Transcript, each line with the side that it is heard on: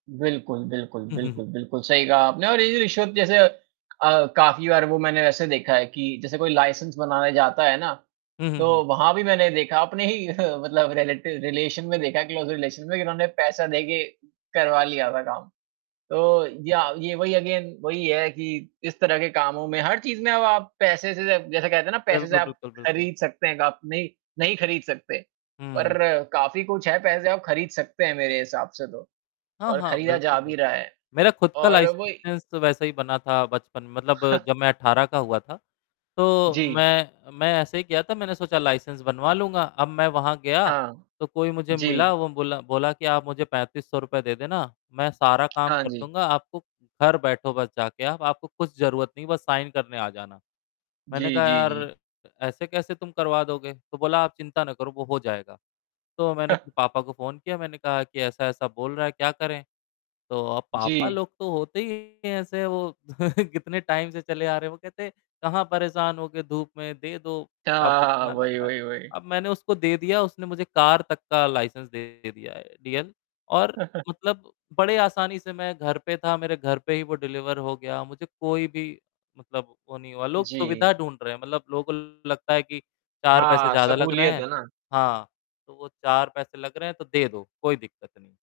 right: बिल्कुल, बिल्कुल, बिल्कुल, बिल्कुल सही कहा आपने और ये जो रिश्वत जैसे अ, काफ़ी बार वो मैंने वैसे देखा है कि जैसे कोई लाइसेंस बनाने जाता है ना,
left: हुँ, हुँ,
right: तो
left: हुँ।
right: वहाँ भी मैंने देखा, अपने ही मतलब रिलेटिव रिलेशन में देखा, क्लोज़ रिलेशन में कि उन्होंने पैसा दे के करवा लिया था काम। तो या ये वही अगेन वही है कि, इस तरह के कामों में हर चीज़ में अब आप पैसे से जै जैसे कहते हैं ना पैसे से
left: बिल्कुल,
right: आप,
left: बिल्कुल, बिल्कुल।
right: खरीद सकते हैं, ग आप नहीं नहीं खरीद सकते। पर
left: हुँ।
right: काफ़ी कुछ है पैसे आप खरीद सकते हैं मेरे हिसाब से तो,
left: हाँ,
right: और
left: हाँ,
right: खरीदा
left: बिल्कुल,
right: जा भी रहा
left: बिल्कुल।
right: है।
left: मेरा खुद का
right: और वही
left: लाइसेंस तो वैसे ही बना था, बचपन मतलब जब मैं 18 का हुआ था, तो
right: जी।
left: मैं मैं ऐसे ही किया था, मैंने सोचा लाइसेंस बनवा लूँगा। अब मैं वहाँ गया,
right: हाँ।
left: तो कोई मुझे मिला
right: जी।
left: वो बोला बोला कि आप मुझे 3500 रुपए दे देना, मैं सारा काम
right: हाँ
left: कर
right: जी।
left: दूँगा। आपको घर बैठो बस जाके आप, आपको कुछ ज़रूरत नहीं, बस साइन करने आ जाना। मैंने
right: जी,
left: कहा
right: जी,
left: यार
right: जी।
left: अ, ऐसे कैसे तुम करवा दोगे? तो बोला, आप चिंता ना करो, वो हो जाएगा। तो मैंने फिर पापा को फ़ोन किया, मैंने कहा कि ऐसा-ऐसा बोल रहा है, क्या करें? तो अब पापा
right: जी।
left: लोग तो होते ही ऐसे हैं वो कितने टाइम से चले आ रहे, वो कहते, "कहाँ परेशान होगे धूप में, दे दो।" अब
right: हाँ,
left: इतना लग
right: वही,
left: रहा है,
right: वही, वही।
left: अब मैंने उसको दे दिया उसने मुझे कार तक का लाइसेंस दे दिया है डीएल। और मतलब बड़े आसानी से मैं घर पे था, मेरे घर पे ही वो डिलीवर हो गया, मुझे कोई भी मतलब वो नहीं हुआ। लोग
right: जी।
left: सुविधा ढूँढ़ रहे हैं, मतलब लोगों लगता है कि 4 पैसे
right: हाँ,
left: ज़्यादा लग रहे
right: सहूलियत
left: हैं,
right: है ना।
left: हाँ, तो वो 4 पैसे लग रहे हैं तो दे दो, कोई दिक्कत नहीं।